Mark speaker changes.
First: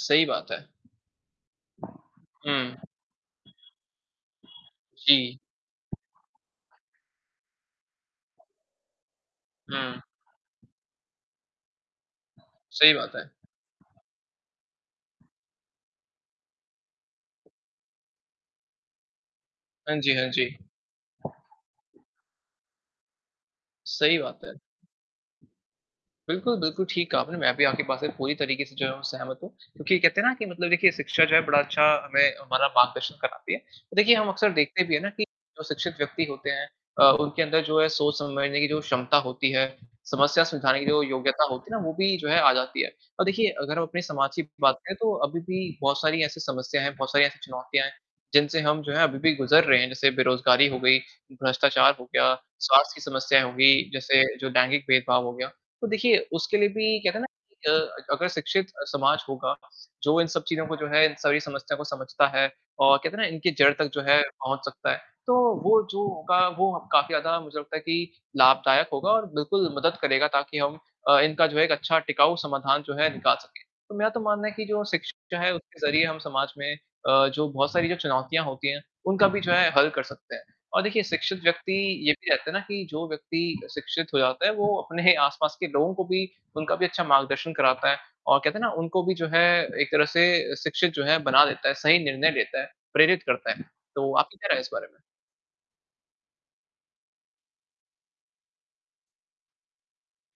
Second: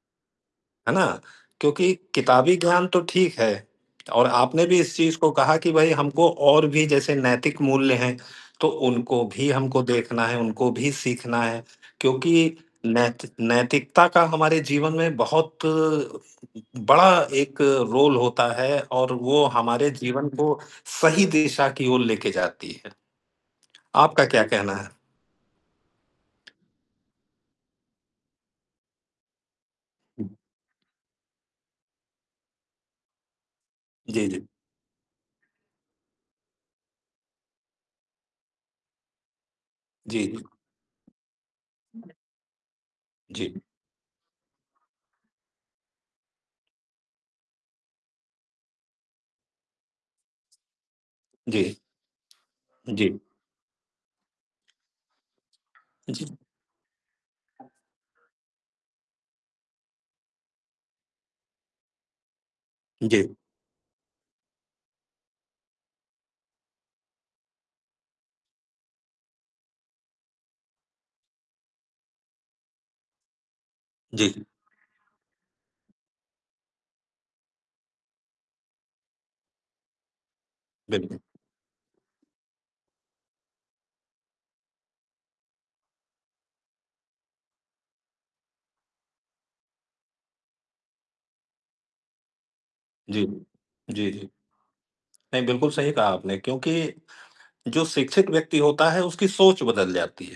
Speaker 1: सही बात है।
Speaker 2: है ना? क्योंकि किताबी
Speaker 1: हुँ।
Speaker 2: ज्ञान तो ठीक है और आपने भी इस चीज़ को
Speaker 1: जी।
Speaker 2: कहा कि भई हमको और भी जैसे नैतिक मूल्य हैं, तो उनको भी हमको
Speaker 1: हुँ।
Speaker 2: देखना है, उनको भी सीखना है क्योंकि
Speaker 1: सही बात
Speaker 2: नैत
Speaker 1: है।
Speaker 2: नैतिकता का हमारे जीवन में बहुत बड़ा एक रोल होता है और वो हमारे
Speaker 1: हाँ जी, हाँ
Speaker 2: जीवन
Speaker 1: जी।
Speaker 2: को सही दिशा की ओर लेके जाती है।
Speaker 1: सही
Speaker 2: आपका क्या
Speaker 1: बात है।
Speaker 2: कहना है?
Speaker 1: बिल्कुल, बिल्कुल ठीक कहा आपने। मैं भी आपकी बात से पूरी तरीके से जो है वो सहमत हूँ क्योंकि कहते हैं ना
Speaker 2: हुँ।
Speaker 1: कि मतलब देखिए शिक्षा जो है बड़ा अच्छा हमें हमारा मार्गदर्शन कराती है। देखिए
Speaker 2: जी,
Speaker 1: हम
Speaker 2: जी।
Speaker 1: अक्सर देखते भी हैं ना कि जो शिक्षित व्यक्ति होते हैं अ, उनके अंदर जो है सोच समझने की जो क्षमता होती है,
Speaker 2: जी।
Speaker 1: समस्या समझाने की जो योग्यता होती है ना वो
Speaker 2: [unintelligible]
Speaker 1: भी जो है आ जाती है और देखिए
Speaker 2: जी।
Speaker 1: अगर हम अपनी समाज की बात करें, तो अभी भी बहुत सारी ऐसी समस्याएँ हैं, बहुत सारी ऐसी चुनौतियाँ हैं, जिनसे हम जो है अभी भी गुज़र रहे हैं, जैसे बेरोज़गारी हो गई,
Speaker 2: जी।
Speaker 1: भ्रष्टाचार हो गया, स्वास्थ्य की
Speaker 2: जी।
Speaker 1: समस्याएँ हो गई, जैसे जो दैनिक भेदभाव हो गया। तो देखिए
Speaker 2: जी।
Speaker 1: उसके लिए भी कहते हैं ना कि अ, अगर शिक्षित अ, समाज होगा, जो इन सब चीज़ों को जो है, इन सभी समस्याओं को समझता है और कहते हैं ना
Speaker 2: जी।
Speaker 1: इनकी जड़ तक जो है पहुँच सकता है, तो वो जो होगा, वो काफ़ी ज़्यादा मुझे लगता है कि लाभदायक होगा और बिल्कुल मदद करेगा ताकि हम अ, इनका जो है एक अच्छा टिकाऊ समाधान जो है निकाल सकें। तो मेरा तो
Speaker 2: जी।
Speaker 1: मानना है कि जो शिक्षित जो हैं उनके ज़रिए हम समाज में अ, जो बहुत सारी जो चुनौतियाँ होती हैं, उनका भी जो है हल कर सकते हैं और देखिए
Speaker 2: बिल
Speaker 1: शिक्षित व्यक्ति ये भी कहते हैं ना कि जो व्यक्ति शिक्षित हो जाता है, वो अपने आस-पास के लोगों को भी उनका भी अच्छा मार्गदर्शन कराता है और कहते हैं ना उनको भी जो है एक तरह से शिक्षित जो है बना देता है, सही निर्णय लेता है, प्रेरित
Speaker 2: जी।
Speaker 1: करता है।
Speaker 2: जी,
Speaker 1: तो
Speaker 2: जी।
Speaker 1: आपकी क्या राय है इस बारे में?
Speaker 2: नहीं, बिल्कुल सही कहा आपने क्योंकि जो शिक्षिक व्यक्ति होता है उसकी सोच बदल जाती है।